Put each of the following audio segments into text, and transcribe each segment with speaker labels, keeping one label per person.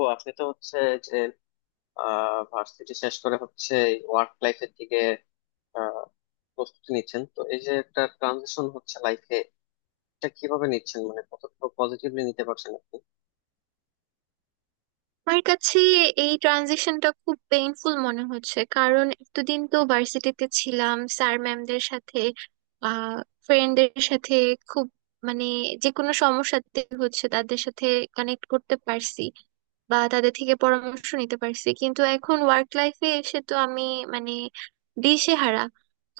Speaker 1: ও আপনি তো হচ্ছে যে ভার্সিটি শেষ করে হচ্ছে ওয়ার্ক লাইফের দিকে আহ, প্রস্তুতি নিচ্ছেন। তো এই যে একটা ট্রানজিশন হচ্ছে লাইফে, এটা কিভাবে নিচ্ছেন, মানে কতটুকু পজিটিভলি নিতে পারছেন আপনি?
Speaker 2: আমার কাছে এই ট্রানজিশনটা খুব পেইনফুল মনে হচ্ছে। কারণ এতদিন তো ভার্সিটিতে ছিলাম, স্যার ম্যামদের সাথে, আহ ফ্রেন্ডদের সাথে, খুব, মানে যে কোনো সমস্যাতে হচ্ছে তাদের সাথে কানেক্ট করতে পারছি বা তাদের থেকে পরামর্শ নিতে পারছি। কিন্তু এখন ওয়ার্ক লাইফে এসে তো আমি, মানে, দিশেহারা।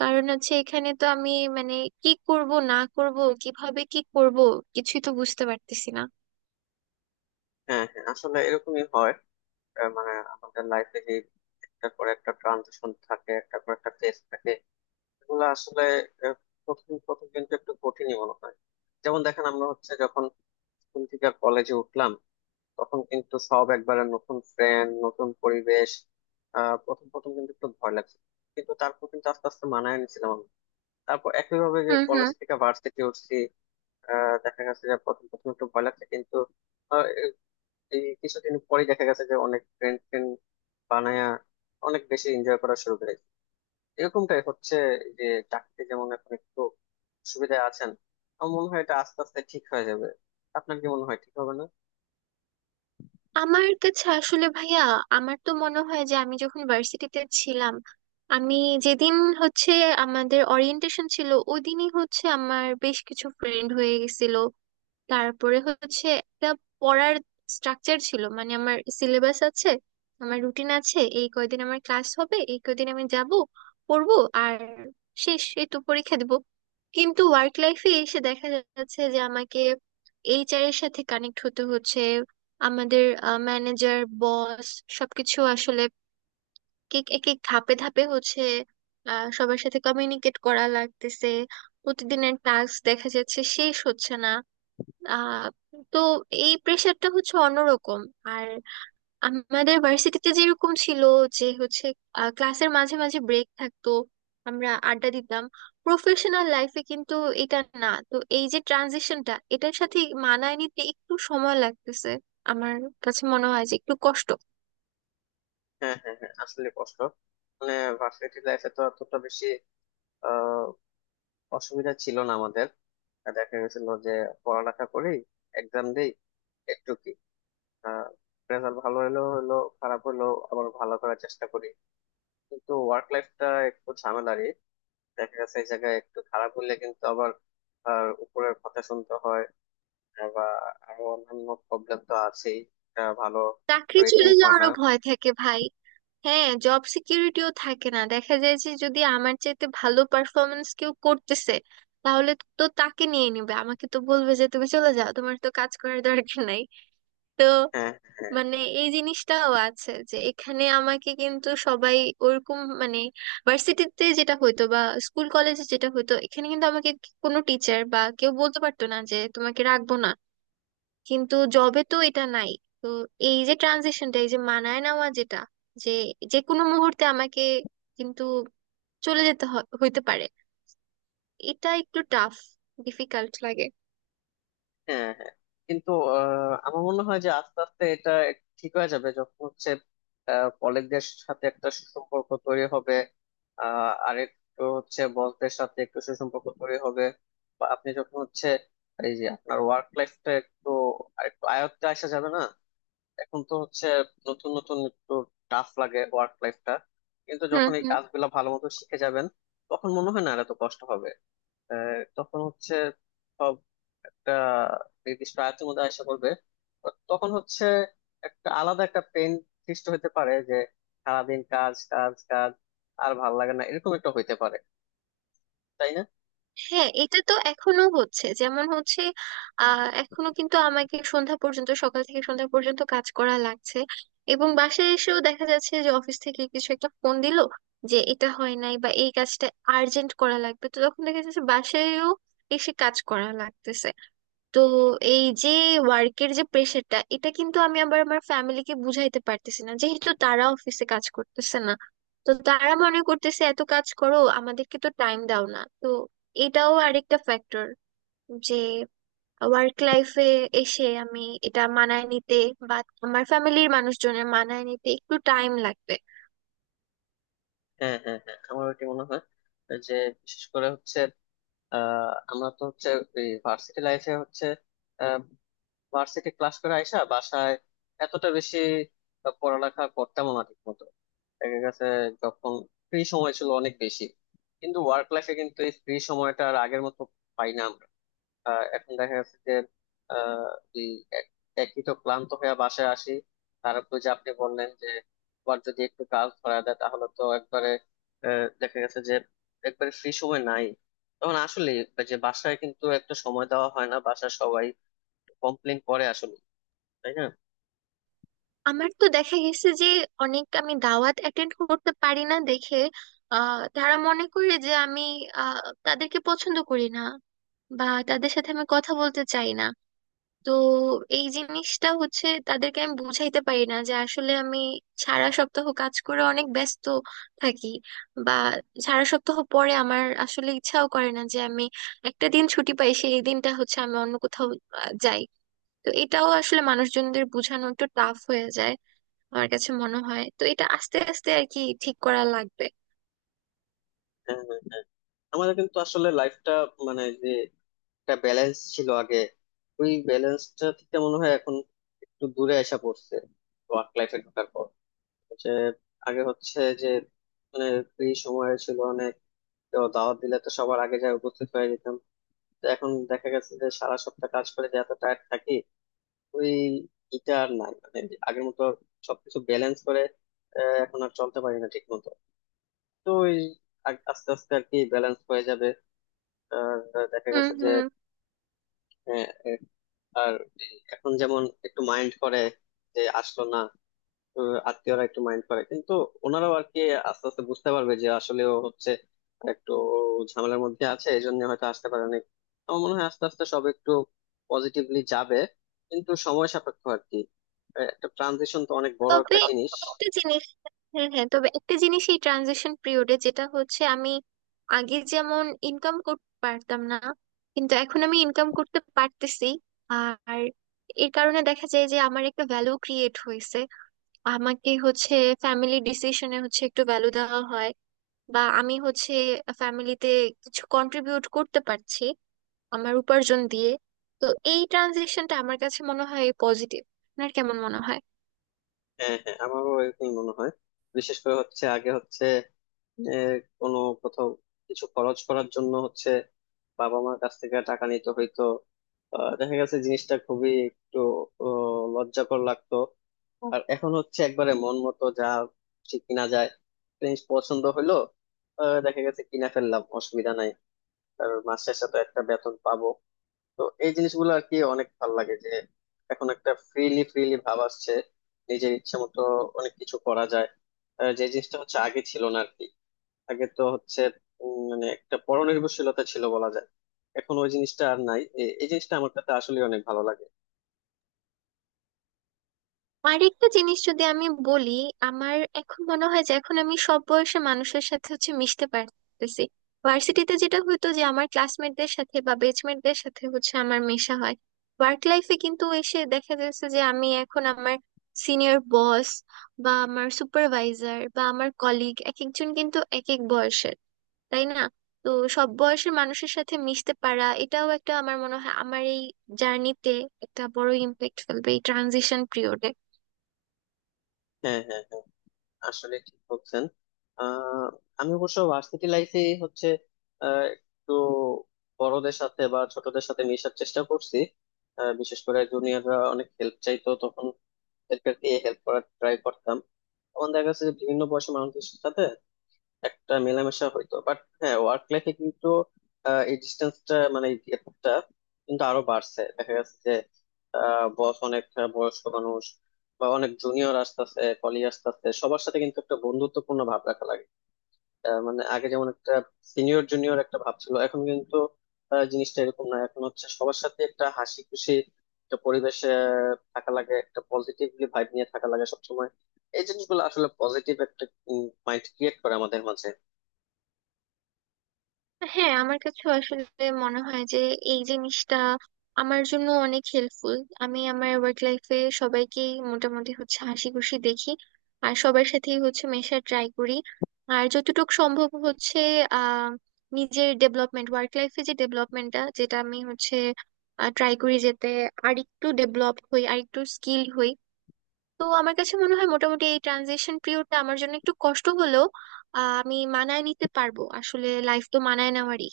Speaker 2: কারণ হচ্ছে এখানে তো আমি, মানে, কি করব না করব, কিভাবে কি করব, কিছুই তো বুঝতে পারতেছি না।
Speaker 1: হ্যাঁ হ্যাঁ, আসলে এরকমই হয়। মানে আমাদের লাইফে যে একটা করে একটা ট্রানজিশন থাকে, একটা করে একটা ফেজ থাকে, এগুলো আসলে আহ, প্রথম প্রথম কিন্তু একটু কঠিনই মনে হয়। যেমন দেখেন, আমরা হচ্ছে যখন স্কুল থেকে কলেজে উঠলাম তখন কিন্তু সব একবারে নতুন ফ্রেন্ড, নতুন পরিবেশ। প্রথম প্রথম কিন্তু একটু ভয় লাগছে, কিন্তু তারপর কিন্তু আস্তে আস্তে মানায় নিছিলাম আমি। তারপর একইভাবে যে
Speaker 2: হুম
Speaker 1: কলেজ
Speaker 2: হুম।
Speaker 1: থেকে ভার্সিটি উঠছি, দেখা গেছে যে প্রথম প্রথম একটু ভয় লাগছে, কিন্তু আহ, এ- এই কিছুদিন পরে দেখা গেছে যে অনেক ফ্রেন্ড ফ্রেন্ড বানায়া অনেক বেশি এনজয় করা শুরু করেছি। এরকমটাই হচ্ছে যে চাকরিতে যেমন এখন একটু সুবিধা আছেন, আমার মনে হয় এটা আস্তে আস্তে ঠিক হয়ে যাবে। আপনার কি মনে হয়, ঠিক হবে না?
Speaker 2: আমার কাছে আসলে ভাইয়া, আমার তো মনে হয় যে আমি যখন ভার্সিটিতে ছিলাম, আমি যেদিন হচ্ছে আমাদের ওরিয়েন্টেশন ছিল ওই দিনই হচ্ছে আমার বেশ কিছু ফ্রেন্ড হয়ে গেছিল। তারপরে হচ্ছে একটা পড়ার স্ট্রাকচার ছিল, মানে আমার সিলেবাস আছে, আমার রুটিন আছে, এই কয়দিন আমার ক্লাস হবে, এই কয়দিন আমি যাব, পড়বো, আর শেষ এই তো পরীক্ষা দিব। কিন্তু ওয়ার্ক লাইফে এসে দেখা যাচ্ছে যে আমাকে এইচআর এর সাথে কানেক্ট হতে হচ্ছে, আমাদের ম্যানেজার, বস, সবকিছু আসলে এক এক এক ধাপে ধাপে হচ্ছে। সবার সাথে কমিউনিকেট করা লাগতেছে, প্রতিদিনের টাস্ক দেখা যাচ্ছে শেষ হচ্ছে না। আহ তো এই প্রেশারটা হচ্ছে অন্যরকম। আর আমাদের ভার্সিটিতে যেরকম ছিল, যে হচ্ছে ক্লাসের মাঝে মাঝে ব্রেক থাকতো, আমরা আড্ডা দিতাম। প্রফেশনাল লাইফে কিন্তু এটা না। তো এই যে ট্রানজিশনটা, এটার সাথে মানায় নিতে একটু সময় লাগতেছে, আমার কাছে মনে হয় যে একটু কষ্ট।
Speaker 1: হ্যাঁ হ্যাঁ হ্যাঁ, আসলে কষ্ট, মানে ভার্সিটি লাইফে তো অতটা বেশি আহ, অসুবিধা ছিল না আমাদের। আর দেখা গেছিল যে পড়ালেখা করি, এক্সাম দেই, একটু কি রেজাল্ট ভালো হলো হলো, খারাপ হলো আবার ভালো করার চেষ্টা করি। কিন্তু ওয়ার্ক লাইফটা একটু ঝামেলারই, দেখা গেছে এই জায়গায় একটু খারাপ হলে কিন্তু আবার আর উপরের কথা শুনতে হয়, বা আরো অন্যান্য প্রবলেম তো আছেই, একটা ভালো
Speaker 2: চাকরি
Speaker 1: রেটিং
Speaker 2: চলে
Speaker 1: হয় না।
Speaker 2: যাওয়ারও ভয় থাকে ভাই। হ্যাঁ, জব সিকিউরিটিও থাকে না। দেখা যায় যে যদি আমার চাইতে ভালো পারফরমেন্স কেউ করতেছে, তাহলে তো তাকে নিয়ে নিবে, আমাকে তো বলবে যে তুমি চলে যাও, তোমার তো কাজ করার দরকার নাই। তো
Speaker 1: হ্যাঁ হ্যাঁ।
Speaker 2: মানে এই জিনিসটাও আছে যে এখানে আমাকে কিন্তু সবাই ওরকম, মানে ভার্সিটিতে যেটা হইতো বা স্কুল কলেজে যেটা হইতো, এখানে কিন্তু আমাকে কোনো টিচার বা কেউ বলতে পারতো না যে তোমাকে রাখবো না। কিন্তু জবে তো এটা নাই। তো এই যে ট্রানজিশনটা, এই যে মানায় নেওয়া, যেটা যে যে কোনো মুহূর্তে আমাকে কিন্তু চলে যেতে হইতে পারে, এটা একটু টাফ, ডিফিকাল্ট লাগে।
Speaker 1: হ্যাঁ হ্যাঁ, কিন্তু আমার মনে হয় যে আস্তে আস্তে এটা ঠিক হয়ে যাবে, যখন হচ্ছে কলিগদের সাথে একটা সুসম্পর্ক তৈরি হবে, আর একটু হচ্ছে বসদের সাথে একটু সুসম্পর্ক তৈরি হবে, বা আপনি যখন হচ্ছে এই যে আপনার ওয়ার্ক লাইফটা একটু আরেকটু আয়ত্তে আসা যাবে না। এখন তো হচ্ছে নতুন নতুন, একটু টাফ লাগে ওয়ার্ক লাইফটা, কিন্তু
Speaker 2: হুম
Speaker 1: যখন এই
Speaker 2: হুম।
Speaker 1: কাজগুলো ভালো মতো শিখে যাবেন তখন মনে হয় না আর এত কষ্ট হবে। তখন হচ্ছে সব একটা নির্দিষ্ট আয়ত্তের মধ্যে আসা পড়বে। তো তখন হচ্ছে একটা আলাদা একটা পেন সৃষ্টি হতে পারে যে সারাদিন কাজ কাজ কাজ, আর ভাল লাগে না, এরকম একটা হইতে পারে, তাই না?
Speaker 2: হ্যাঁ, এটা তো এখনো হচ্ছে, যেমন হচ্ছে এখনো কিন্তু আমাকে সন্ধ্যা পর্যন্ত, সকাল থেকে সন্ধ্যা পর্যন্ত কাজ করা লাগছে। এবং বাসায় এসেও দেখা যাচ্ছে যে অফিস থেকে কিছু একটা ফোন দিল যে এটা হয় নাই বা এই কাজটা আর্জেন্ট করা লাগবে, তো তখন দেখা যাচ্ছে বাসায়ও এসে কাজ করা লাগতেছে। তো এই যে ওয়ার্কের যে প্রেশারটা, এটা কিন্তু আমি আবার আমার ফ্যামিলিকে বুঝাইতে পারতেছি না, যেহেতু তারা অফিসে কাজ করতেছে না। তো তারা মনে করতেছে এত কাজ করো, আমাদেরকে তো টাইম দাও না। তো এটাও আরেকটা ফ্যাক্টর যে ওয়ার্ক লাইফে এসে আমি এটা মানায় নিতে বা আমার ফ্যামিলির মানুষজনের মানায় নিতে একটু টাইম লাগবে।
Speaker 1: হ্যাঁ হ্যাঁ হ্যাঁ, আমার ওইটি মনে হয় যে বিশেষ করে হচ্ছে আমরা তো হচ্ছে ভার্সিটি লাইফে হচ্ছে আহ ভার্সিটি ক্লাস করে আইসা বাসায় এতটা বেশি পড়ালেখা করতাম না ঠিক। দেখা গেছে, যখন ফ্রি সময় ছিল অনেক বেশি, কিন্তু ওয়ার্ক লাইফে কিন্তু এই ফ্রি সময়টা আর আগের মতো পাই না আমরা। এখন দেখা গেছে যে আহ, এই এক- একই তো ক্লান্ত হয়ে বাসায় আসি, তারপর যে আপনি বললেন যে আবার যদি একটু কাজ ধরা দেয় তাহলে তো একবারে দেখা গেছে যে একবারে ফ্রি সময় নাই। তখন আসলে যে বাসায় কিন্তু একটা সময় দেওয়া হয় না, বাসায় সবাই কমপ্লেন করে আসলে, তাই না?
Speaker 2: আমার তো দেখা গেছে যে অনেক আমি দাওয়াত অ্যাটেন্ড করতে পারি না দেখে তারা মনে করে যে আমি আহ তাদেরকে পছন্দ করি না বা তাদের সাথে আমি কথা বলতে চাই না। তো এই জিনিসটা হচ্ছে তাদেরকে আমি বুঝাইতে পারি না যে আসলে আমি সারা সপ্তাহ কাজ করে অনেক ব্যস্ত থাকি, বা সারা সপ্তাহ পরে আমার আসলে ইচ্ছাও করে না যে আমি, একটা দিন ছুটি পাই সেই দিনটা হচ্ছে আমি অন্য কোথাও যাই। তো এটাও আসলে মানুষজনদের বোঝানো একটু টাফ হয়ে যায়। আমার কাছে মনে হয় তো এটা আস্তে আস্তে আর কি ঠিক করা লাগবে।
Speaker 1: হ্যাঁ হ্যাঁ হ্যাঁ। আমাদের কিন্তু আসলে লাইফটা, মানে যে একটা ব্যালেন্স ছিল আগে, ওই ব্যালেন্সটা থেকে মনে হয় এখন একটু দূরে এসে পড়ছে ওয়ার্ক লাইফে ঢোকার পর। যে আগে হচ্ছে যে মানে ফ্রি সময় ছিল অনেক, তো দাওয়াত দিলে তো সবার আগে যায় উপস্থিত হয়ে যেতাম। তো এখন দেখা গেছে যে সারা সপ্তাহ কাজ করে যে এত টায়ার্ড থাকি, ওই এটা আর নাই, মানে যে আগের মতো সবকিছু ব্যালেন্স করে এখন আর চলতে পারি না ঠিক মতো। তো ওই আস্তে আস্তে আর কি ব্যালেন্স হয়ে যাবে। আর দেখা
Speaker 2: হুম
Speaker 1: গেছে
Speaker 2: হুম।
Speaker 1: যে আর এই এখন যেমন একটু মাইন্ড করে যে আসলো না, আত্মীয়রা একটু মাইন্ড করে, কিন্তু ওনারাও আর কি আস্তে আস্তে বুঝতে পারবে যে আসলে ও হচ্ছে একটু ঝামেলার মধ্যে আছে, এই জন্য হয়তো আসতে পারেনি। আমার মনে হয় আস্তে আস্তে সব একটু পজিটিভলি যাবে, কিন্তু সময় সাপেক্ষ আর কি। একটা ট্রানজিশন তো অনেক বড়
Speaker 2: তবে
Speaker 1: একটা জিনিস।
Speaker 2: একটা জিনিস, হ্যাঁ হ্যাঁ, তবে একটা জিনিস এই ট্রানজিশন পিরিয়ডে যেটা হচ্ছে, আমি আগে যেমন ইনকাম করতে পারতাম না, কিন্তু এখন আমি ইনকাম করতে পারতেছি। আর এর কারণে দেখা যায় যে আমার একটা ভ্যালু ক্রিয়েট হয়েছে, আমাকে হচ্ছে ফ্যামিলি ডিসিশনে হচ্ছে একটু ভ্যালু দেওয়া হয়, বা আমি হচ্ছে ফ্যামিলিতে কিছু কন্ট্রিবিউট করতে পারছি আমার উপার্জন দিয়ে। তো এই ট্রানজিশনটা আমার কাছে মনে হয় পজিটিভ। আপনার কেমন মনে হয়?
Speaker 1: হ্যাঁ হ্যাঁ, আমারও এরকমই মনে হয়। বিশেষ করে হচ্ছে আগে হচ্ছে আহ, কোনো কোথাও কিছু খরচ করার জন্য হচ্ছে বাবা মার কাছ থেকে টাকা নিতে হইতো। দেখা গেছে জিনিসটা খুবই একটু লজ্জাকর লাগতো। আর এখন হচ্ছে একবারে মন মতো যা ঠিক কিনা যায়, জিনিস পছন্দ হইলো দেখা গেছে কিনা ফেললাম, অসুবিধা নাই, আর মাস শেষে তো একটা বেতন পাবো। তো এই জিনিসগুলো আর কি অনেক ভালো লাগে, যে এখন একটা ফ্রিলি ফ্রিলি ভাব আসছে, নিজের ইচ্ছা মতো অনেক কিছু করা যায়, যে জিনিসটা হচ্ছে আগে ছিল না আর কি। আগে তো হচ্ছে মানে একটা পরনির্ভরশীলতা ছিল বলা যায়, এখন ওই জিনিসটা আর নাই। এই জিনিসটা আমার কাছে আসলে অনেক ভালো লাগে।
Speaker 2: আরেকটা জিনিস যদি আমি বলি, আমার এখন মনে হয় যে এখন আমি সব বয়সের মানুষের সাথে হচ্ছে মিশতে পারতেছি। ভার্সিটিতে যেটা হতো, যে আমার ক্লাসমেটদের সাথে বা বেচমেটদের সাথে হচ্ছে আমার মেশা হয়। ওয়ার্ক লাইফে কিন্তু এসে দেখা যাচ্ছে যে আমি এখন আমার সিনিয়র বস বা আমার সুপারভাইজার বা আমার কলিগ, এক একজন কিন্তু এক এক বয়সের, তাই না? তো সব বয়সের মানুষের সাথে মিশতে পারা, এটাও একটা, আমার মনে হয় আমার এই জার্নিতে একটা বড় ইম্প্যাক্ট ফেলবে এই ট্রানজিশন পিরিয়ডে।
Speaker 1: হ্যাঁ হ্যাঁ হ্যাঁ, আসলে ঠিক বলছেন। আহ আমি অবশ্য ভার্সিটি লাইফে হচ্ছে একটু বড়দের সাথে বা ছোটদের সাথে মেশার চেষ্টা করছি। বিশেষ করে জুনিয়ররা অনেক হেল্প চাইতো তখন, এদেরকে হেল্প করার ট্রাই করতাম। তখন দেখা গেছে যে বিভিন্ন বয়সী মানুষের সাথে একটা মেলামেশা হইতো, বাট হ্যাঁ ওয়ার্ক লাইফে কিন্তু এই ডিস্টেন্সটা, মানে এই গ্যাপটা কিন্তু আরো বাড়ছে, দেখা যাচ্ছে যে বস অনেক বয়স্ক মানুষ, বা অনেক জুনিয়র আসতেছে, কলিগ আসতেছে, সবার সাথে কিন্তু একটা বন্ধুত্বপূর্ণ ভাব রাখা লাগে। মানে আগে যেমন একটা সিনিয়র জুনিয়র একটা ভাব ছিল, এখন কিন্তু জিনিসটা এরকম না। এখন হচ্ছে সবার সাথে একটা হাসি খুশি একটা পরিবেশে থাকা লাগে, একটা পজিটিভলি ভাইব নিয়ে থাকা লাগে সবসময়। এই জিনিসগুলো আসলে পজিটিভ একটা মাইন্ড ক্রিয়েট করে আমাদের মাঝে।
Speaker 2: হ্যাঁ, আমার কাছে আসলে মনে হয় যে এই জিনিসটা আমার জন্য অনেক হেল্পফুল। আমি আমার ওয়ার্ক লাইফে সবাইকেই মোটামুটি হচ্ছে হাসি খুশি দেখি, আর সবার সাথেই হচ্ছে মেশার ট্রাই করি। আর যতটুকু সম্ভব হচ্ছে আহ নিজের ডেভেলপমেন্ট, ওয়ার্ক লাইফে যে ডেভেলপমেন্টটা, যেটা আমি হচ্ছে ট্রাই করি যেতে আরেকটু ডেভেলপ হই, আরেকটু স্কিল হই। তো আমার কাছে মনে হয় মোটামুটি এই ট্রানজিশন পিরিয়ডটা আমার জন্য একটু কষ্ট হলেও আমি মানায় নিতে পারবো। আসলে লাইফ তো মানায় নেওয়ারই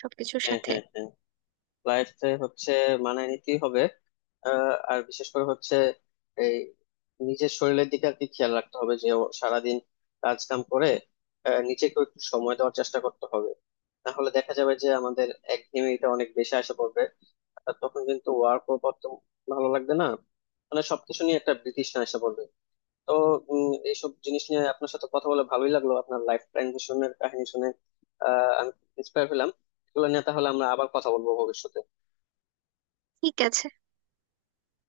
Speaker 2: সবকিছুর
Speaker 1: হ্যাঁ
Speaker 2: সাথে।
Speaker 1: হ্যাঁ হ্যাঁ, লাইফে হচ্ছে মানায় নিতেই হবে। আর বিশেষ করে হচ্ছে এই নিজের শরীরের দিকে আর কি খেয়াল রাখতে হবে, যে ও সারাদিন কাজ কাম করে নিজেকে একটু সময় দেওয়ার চেষ্টা করতে হবে। তাহলে দেখা যাবে যে আমাদের একঘেয়েমিটা অনেক বেশি আসে পড়বে, আর তখন কিন্তু ওয়ার্কও করতে ভালো লাগবে না, মানে সবকিছু নিয়ে একটা বিতৃষ্ণা এসে পড়বে। তো উম, এইসব জিনিস নিয়ে আপনার সাথে কথা বলে ভালোই লাগলো, আপনার লাইফ ট্রানজিশনের কাহিনী শুনে আমি ইন্সপায়ার হলাম। এগুলো নিয়ে তাহলে আমরা আবার কথা বলবো ভবিষ্যতে।
Speaker 2: ঠিক আছে।